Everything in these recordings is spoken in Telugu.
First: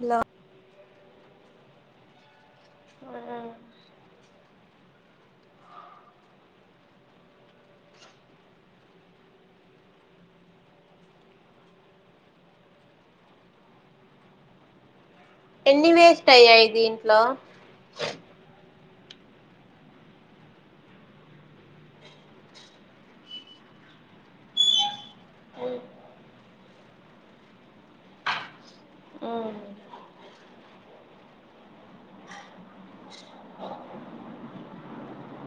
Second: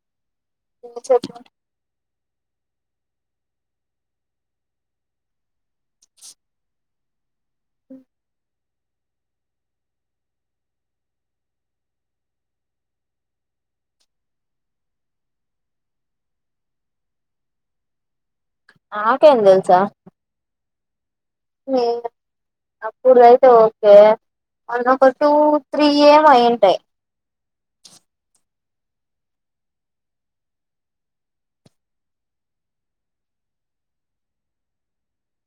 హలో చో ఆ అ ఎన్ని వేస్ట్ అయ్యాయి దింట్లో ఆమేకేం తెల్సా మీ అప్పుడు అయితే ఓకే మొన్న ఒక టూ త్రీ ఏమొ అయింటాయి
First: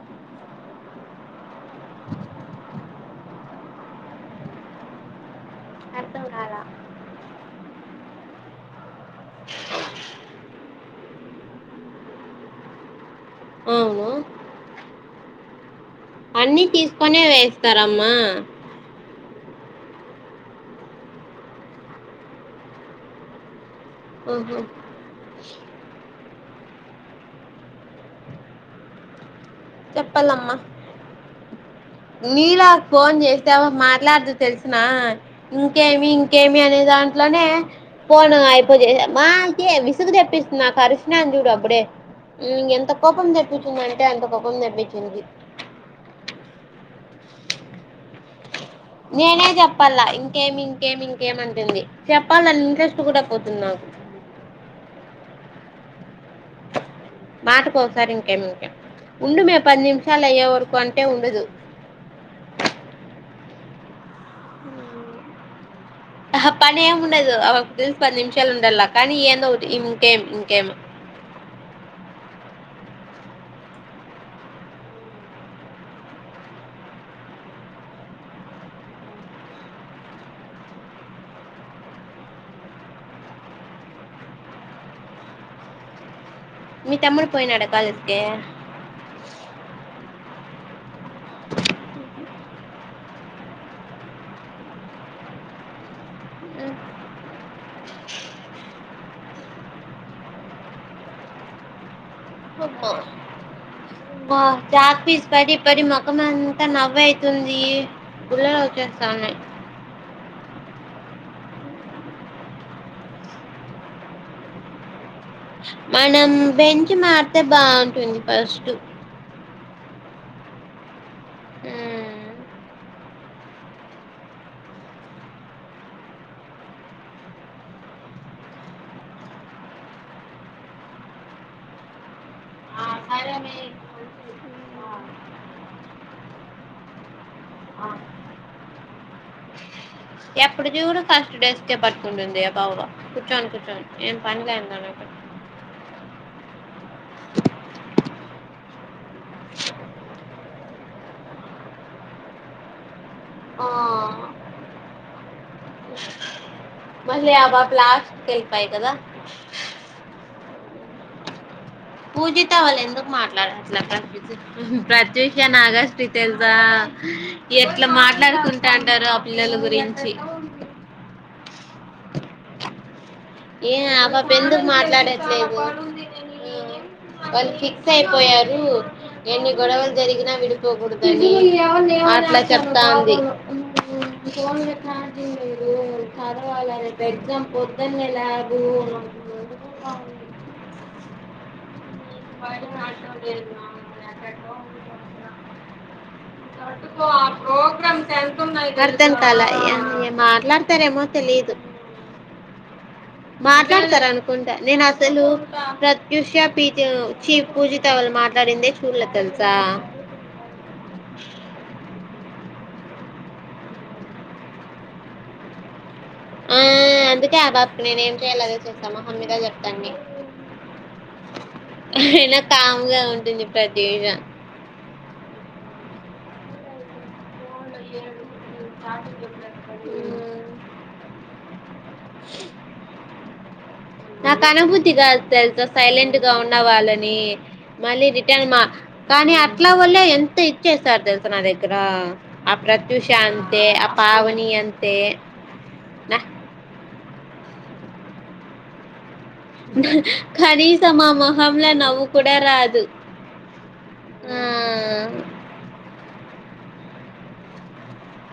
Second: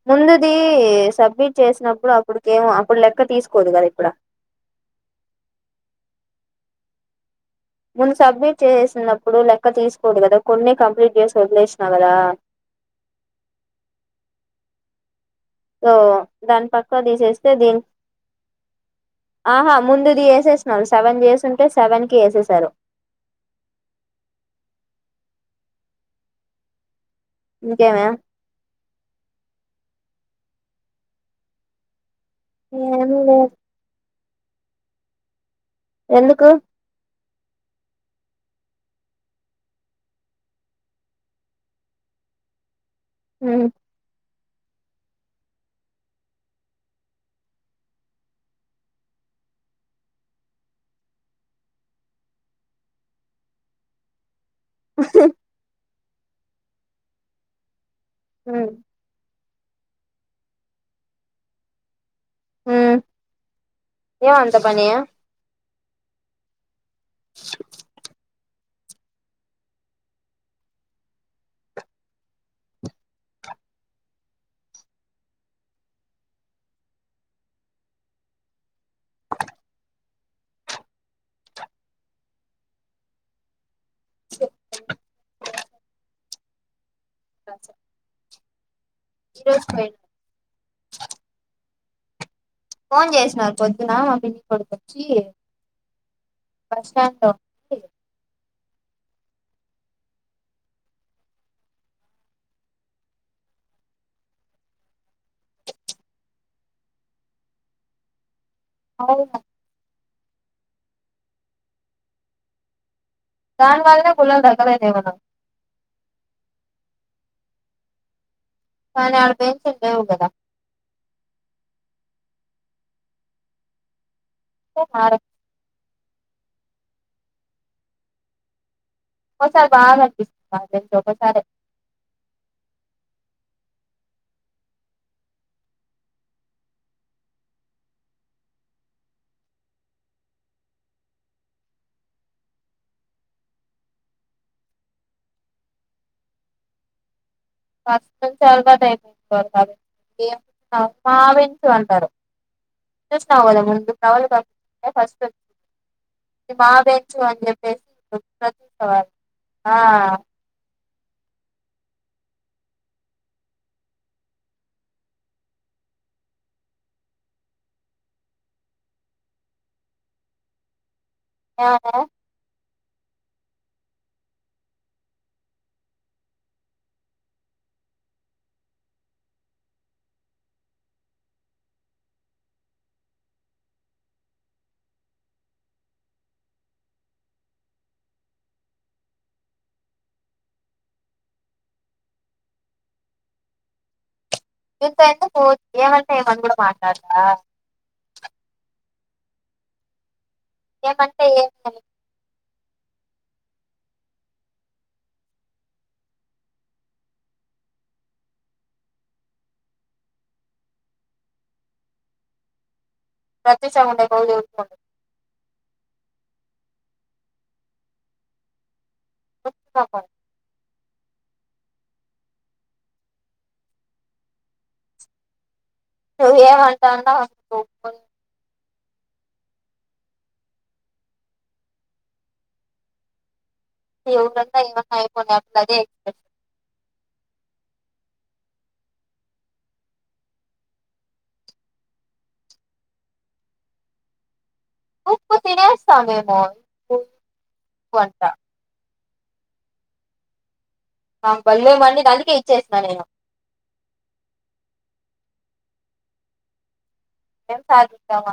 ముందుది సబ్మిట్ చేసినప్పుడు అప్పుడికేమో అప్పుడు లెక్క తీసుకోదు కదా ఇప్పుడ అర్థం కాలా ముందు సబ్మిట్ చేసినప్పుడు లెక్క తీసుకోదు కదా కొన్ని కంప్లీట్ చేస్ వదిలేసినావ్ కదా అవును ఓ అన్నిీ తీసుకొనే వేస్తారమ్మా ఆహా ముందిది వేసేసిన సెవెన్ చేస్తుంటే సెవెన్కిి వేసేసారు మ్ హో ఇంకేమే చెప్పాలమ్మా నీలా ఫోన్ ఏమి లేదు చేస్తే ఆమె మాట్లాడదు తెలుసునా ఇంకేమి ఎందుకు ఇంకేమి అనేదా అట్లనే పోను అయిపో చె మామ్ కి విసుగు తెప్పిస్తుంది నాక్ అరిశి నాను చూడు అప్పుడే ఇంగ ఎంత కోపం ఉమ్ తెప్పిచిందంటే ఎంత ఉంద [unintelligible] నేనే చెప్పాల ఇంకేమి ఇంకేమి ఇంకేమంటుంది చెప్పాలని ఇంట్రెస్ట్ కూడా పోతుంది నాకు మాట కొ సరే ఇంకేమి ఉమ్ ఇంకేమి ఉండు మే పది నిమిషాలు అయ్యే వరకు అంటే ఉండదు హా ఏమి అంత పని ఆహా పన్ ఎం ఉండదు ఆ మే పది నిమిష షాలు ఉండాల కానీ ఏందో ఒక్కటి ఇంకేం ఇంకేం మీ తమ్ముడు పోయినాడా కాలేజీ కి [inaudible] ఫోన్ చేసినారు పొద్దున మా పిన్ని కొడుకు వొచ్చి బస్ స్టాండ్లో మా చాక్ పీస్ పడి పడి మొఖం అంతా నవ్ అయితుంది గుల్లలవుతది సామీ అవునా దాని వాళ్ళనే గుల్లల లెక్కలైతాయి మనకు మనం బెంచి మారితే బాగుంటుంది ఫస్ట్ బెంచీలు లేవు కదా ఉంటే మారొచ్చు ఒకసారి బాగా అనిపిస్తుంది ఒక్కోసారే మ్మ్. ఎప్పుడు చూడు ఫస్ట్ డెస్క్ ఏ పట్టుకుంటుంది ఆ పాప కూర్చొని కూర్చొని ఏం పని లేని దానట్టు ఫస్ట్ నుంచి అలవాటైపోయింది నాకు అ ఏం మా బెంచ్ అంటారు చూసినావు కదా ఆ, ముందు వచ్చినోళ్లు కాకుండా ఫస్ట్ ఇది మా బెంచు మళ్ళీ అని ఆ పాప చెప్పేసి లాస్ట్కి వెళ్ళిపోయి ప్రత్యూష కదా వాళ్లు ఆ పూజిత వాళ్ళు ఎందుకు మాట్లాడట్ల ప్రత్యూష నాగస్స్టి తెలుసా ఎట్ల మాట్లాడుకుంటుంటారో ఆ పిల్లల గురించి ఆహా ఏం ఆపాప ఎందుకు మాట్లాడట్లేదు వాళు ఫిక్స్ అయిపోయారు ఎన్ని గొడవలు జరిగినా విడిపోకూడదని అట్లా చెప్తాంది [inaudible] [inaudible] ఇంత ఎందుకు [unintelligible] ఏమంటే ఏమని కూడా మాట్లాడరా అర్థం కాలే ఈ మాటలు మాట్లాడతారేమో ఏమంటే తెలియదు ఏమి మాట్లాడతారు అనుకుంటా నేను అసలు ప్రత్యుష పీ చి పూజిత వాళ్ళు మాట్లాడిందే చూడలే తెలుసా ప్రత్యూష ఉండే రోజులు ఆ అందుకే ఆ పాప నేను ఏం చేయాలి అదే చెస్ నా మొహం మీద చెప్తాంది పాపం ఆహా అయినా కామ్గా ఉంటుంది ప్రత్యూష నువ్వేమీ అంటాండవ్ [inaudible] ఆమ్ నాకు ఎవరన్నా ఏమన్నా అనుభూతిగా అయిపోయినా తెలుసా అదే సైలెంట్ ఎక్స్ప్రెషన్ గా ఉన్నవాళ్ళని మళ్ళీ రిటైన్ కానీ అట్లా వలే ఎంత ఇచ్చేస్తారు తెలుస నా దగ్గర ఆ ప్రత్యుష అంతే ఆ పావని అంతే ఉప్పు నా తినేస్తాందేమో [unintelligible] కానీస్ సం ఆ నాకు మొహం ల భలే నవ్వు మండింది కూడ అందుకే ఇచ్చేసిన రాదు నేను ఎం సాధిస్తావు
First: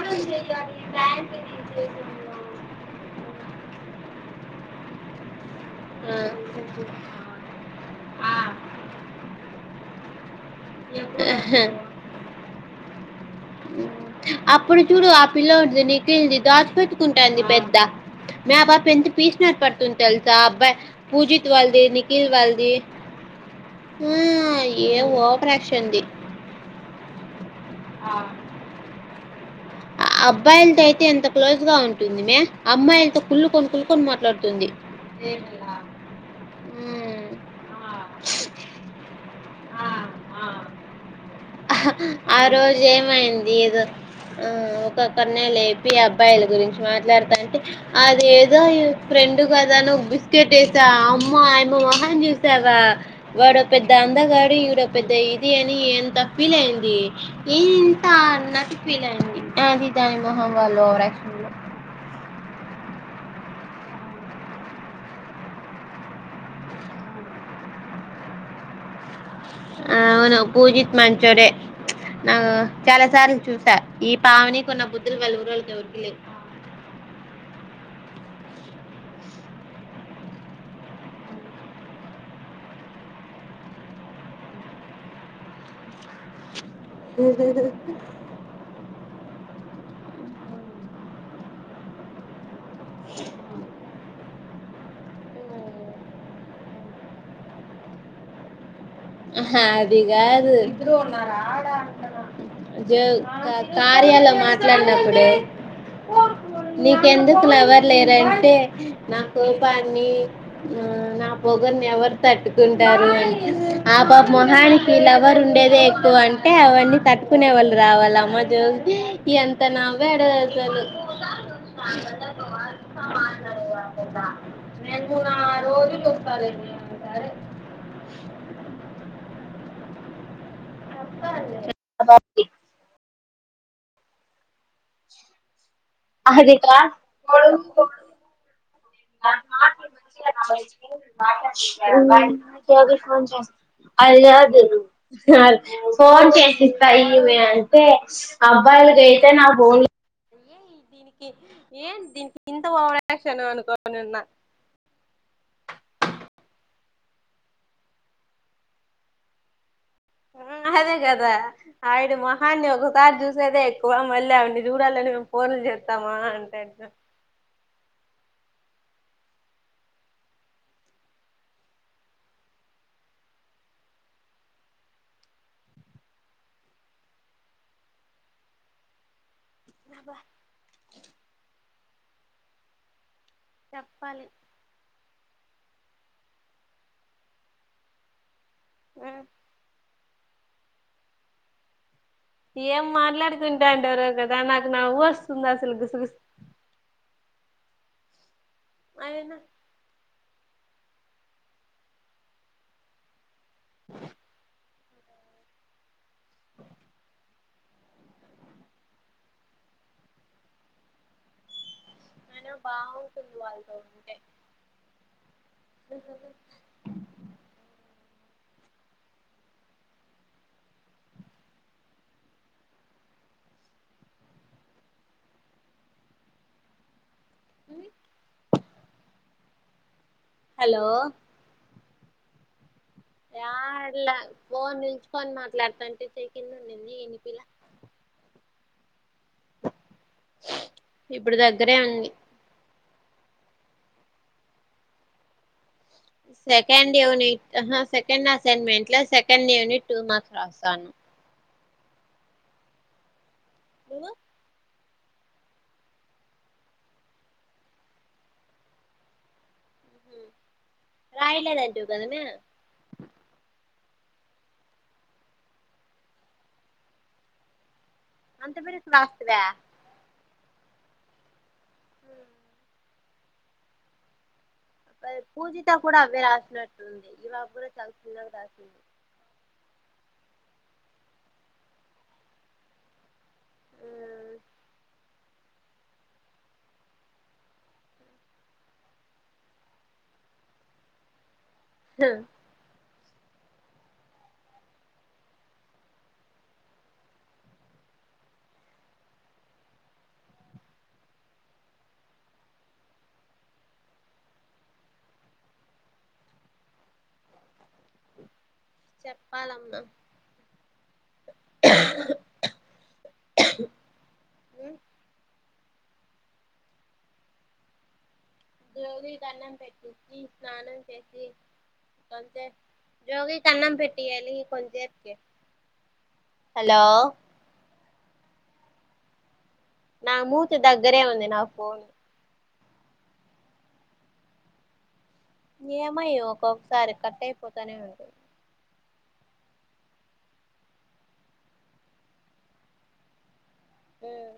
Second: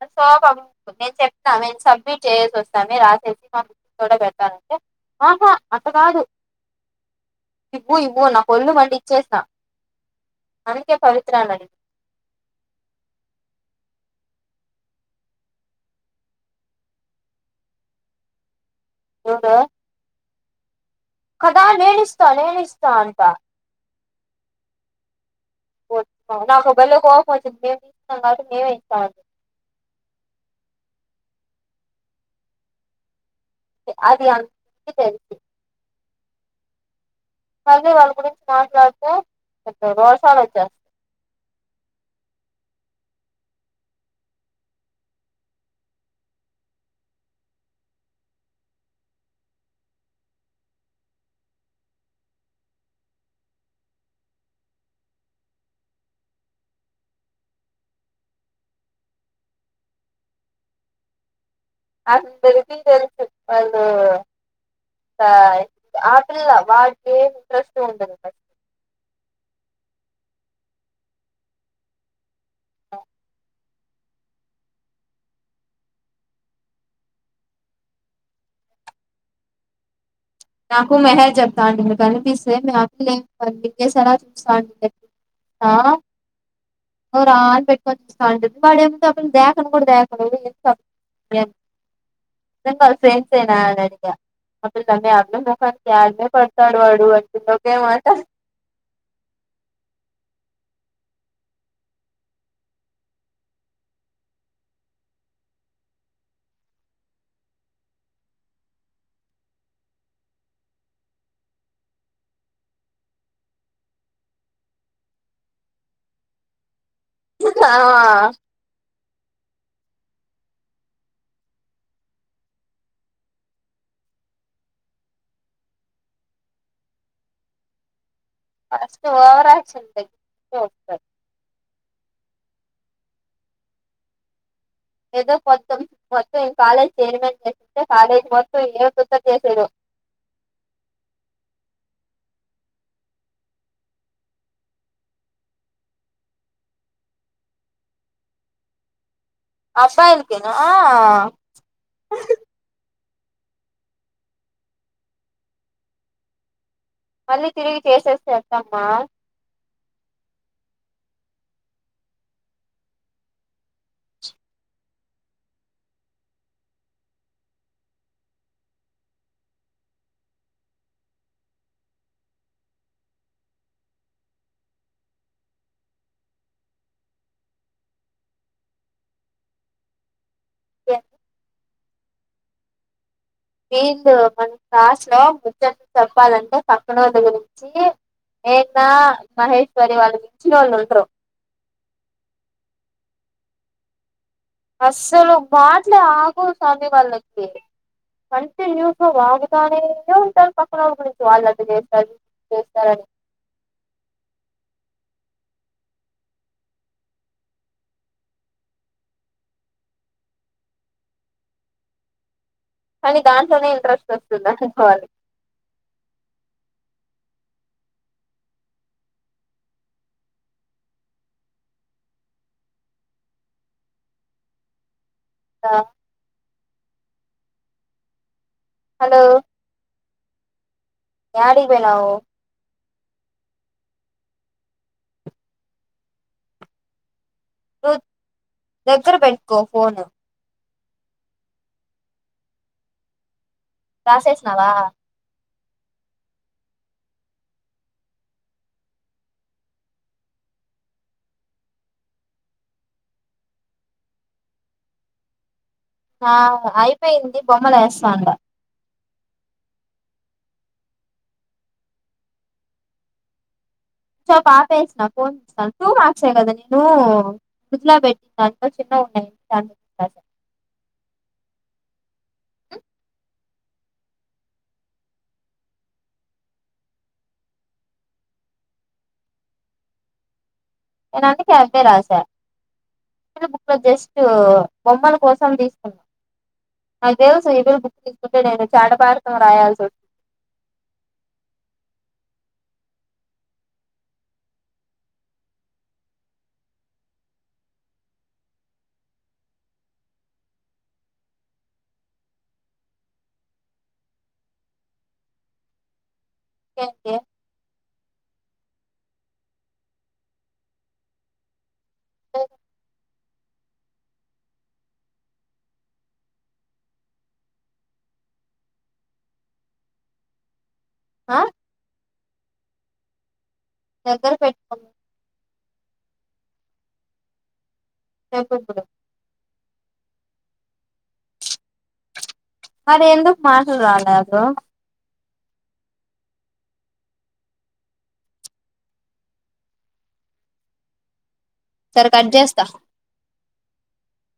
[unintelligible] నేను చెప్తా నేను సబ్మిట్ చేసి వస్తాను రాసేసి [unintelligible] ఆహా అంత ఆ! కాదు ఇవ్వు ఇవ్వు నాకొళ్ళు మండి ఇచ్చేసిన అందుకే పవిత్రాలని అప్పుడు చూడు ఆ పిల్ల ఉంటుంది నీకళ్ంది దాచ పెట్కుంటుంది పెద్ద మా ఎంత చూడు పీసినార్ పడుతుంది తెలుసా సబ్బా కదా నేనిస్తా నేనిస్తా అంట ఆ ఏ ఒ రాక్షడి పళ్ళ కో వచ్చంది మే ఇన మ ఇ అబ్బాయిలతో అయితే ఎంత క్లోజ్ గా ఉంటుంది మే అమ్మాయిలతో కులుకొని చెప్పి కుల్కొని అది మాట్లాడుతుంది అందరికీ తెలుసు ఉ అదే వాళ్ళు గురించి మాట్లాడత అ రర్షాలచ్చస్త రోజ ఏమైంది ఏదో ఆ ఒకక్కరి న లేపి అబ్బాయిల గురించి మాట్లాడుతా అంటే అది ఏదో ఈ ఫ్రెండ్ కదా నువ్వు బిస్కెట్ వేసావా అమ్మ ఆయమ మొహని చూసావా వాడో పెద్ద అండగాడు ఈడ పెద్ద ఇది అని ఎంత ఫీల్ అయింది ఇంత అన్నటి ఫీల్ అయింది అది దాని మొహమ్ వాళ్ళుక్ష అసలు తరికి తెలుసు వాళ్ళు ఆపిల్ల వాటికి ఏమి ఇంట్రెస్ట్ ఉంటదు ఆవును పూజిత్ మంచోరే నా చాలా సార్లు చూసా ఈ పావని కొన్న బుద్ధులు వెళ్ళగురు వాళ్ళు దరికిలే నాకు మెహేజ చెప్తాండి మీకు కనిపిస్తే మీపిలుంనిపించే సలా చూస్తాంస్తా రాన్ పె సది వాడే దను కూడా దను సేం సే న అడిగా అప్పుడు తమ్ క్యారు న పడతడ వడుచ్చ కేమత అది కాదు జ కార్యాల మాట్లాడినప్పుడు నీకెందుకు లవర్లేరుంటే నా కోపాన్ని నా పొగర్ని ఎవరు తట్టుకుంటారు అ ఆ బా మొహానికి లవర్ ఉండేదే ఎక్కువ అంటే అవన్నీ తట్టుకునే వాళ్ళు ఆ రావాల అమ్మజ ఎంత నావడ చ నేను నా రోజు చెప్పాలడి అంటారు అస్ ఓవరా చింతకి ఓ సార్ అబ ఏదో కొ అదికా కాలేజ్ మొత్తం ఏ కుత్త చేసేదో ఫోన్ చే అ లేదు ఫోన్ చేసిస్తాయి ఇవి అంటే అబ్బాయిలకి నా పోన్ అబ్బాయిలకేనా దీనికి ఏన్ దీ హ వార ఫషను అనుకోనున్నా మళ్ళీ తిరిగి చేసేస్తే వస్తామ్మా ఆ అదే కదా ఆవిడ మొహాన్ని ఒకసారి చూసేదే ఎక్కువ మళ్ళీ ఆవిన్ని చూడాలని మేము పూర్లు చేస్తామా అంటాడు బబా మీీందు చెప్పాలి మన కాస్లు చెప్ చెప్పాలంటే పక్కనోల్ల దగ్గరనుంచి ఏనా మహేశ్వరి వాళ్ళకి ఇచీనోళ్ళు ఉంట్రు ఏం మాట్లాడుకుంటాడారో కద్ అస్సలు మాట్లే ఆగవ్ సామీ వాళ్ళక్ కి కంటిన్యూస్ గా అయినా వాగుతానే ఉంటారు పక్కన ఒళ్ళు గురించి వాళ్ళ అది చేస్తారు ఇది చేస్తారని అయినా కానీ బాగుంటుంది దాంట్లోనే వాళ్ళతో ఇంట్రెస్ట్ ఉంటే వస్తుంది అనుకోవాలి ద అ హలో హలో యాడి పోనావు యాడలే ఫోన్ నిల్చుకొని మాట్లాడుతాంటే చేయ్ కిందుండింది ఇనిపియాల దగ్గర పెట్టుకో ఫోను ఇప్పుడు దగ్గరే ఉంది రాసేసినావా సెకండ్ యూనిట్ ఆహ సెకండ్ అసైన్మెంట్లో సెకండ్ యూనిట్ టూ మార్క్స్ రాస్తాన్నా నువ్వు ఆ అయిపోయింది బొమ్మలు వేస్తాండా రాయలేదంటివీ కదమే సో పాప వేసిన ఫోన్ [unintelligible] టూ మార్క్సే కదా నేను ఫ్రిడ్జ్ లొ పెట్టినను [unintelligible] అంత దాంలో బిరుసు రాస్తివా చిన్న పూజిత కూడా అవే రాసినట్టుంది ఇలా కూడా తాను చిన్నవి రాసింది నేను అందుకే అంతే రాసా చిన్న బుక్ లో జస్ట్ బొమ్మలు కోసం తీసుకున్నా నాకు తెలుసు ఇ పిల్ల బుక్ తీసుకుంటే చాటభారతం రాయాల్సి వస్తుం హ్ ఇంకేంటి చెప్పాలమ్మా ఉ మ్ రోజు దండం పెట్టించి స్నానం చేసి ఆ అంతే జొగి అన్నం దగ్గర పెట్టియలి పెట్టుకున్నా కొంచెపుకి హలో సరిపొతద నా మూతి దగ్గరే ఉంది నా ఫోను మరి ఎందుకు మార్కులు రాలేదు ఏమయ్యో ఒక్కొక్కసారి కట్ అయిపోతానే ఉంది సరే కట్ జేస్తా హ్మ్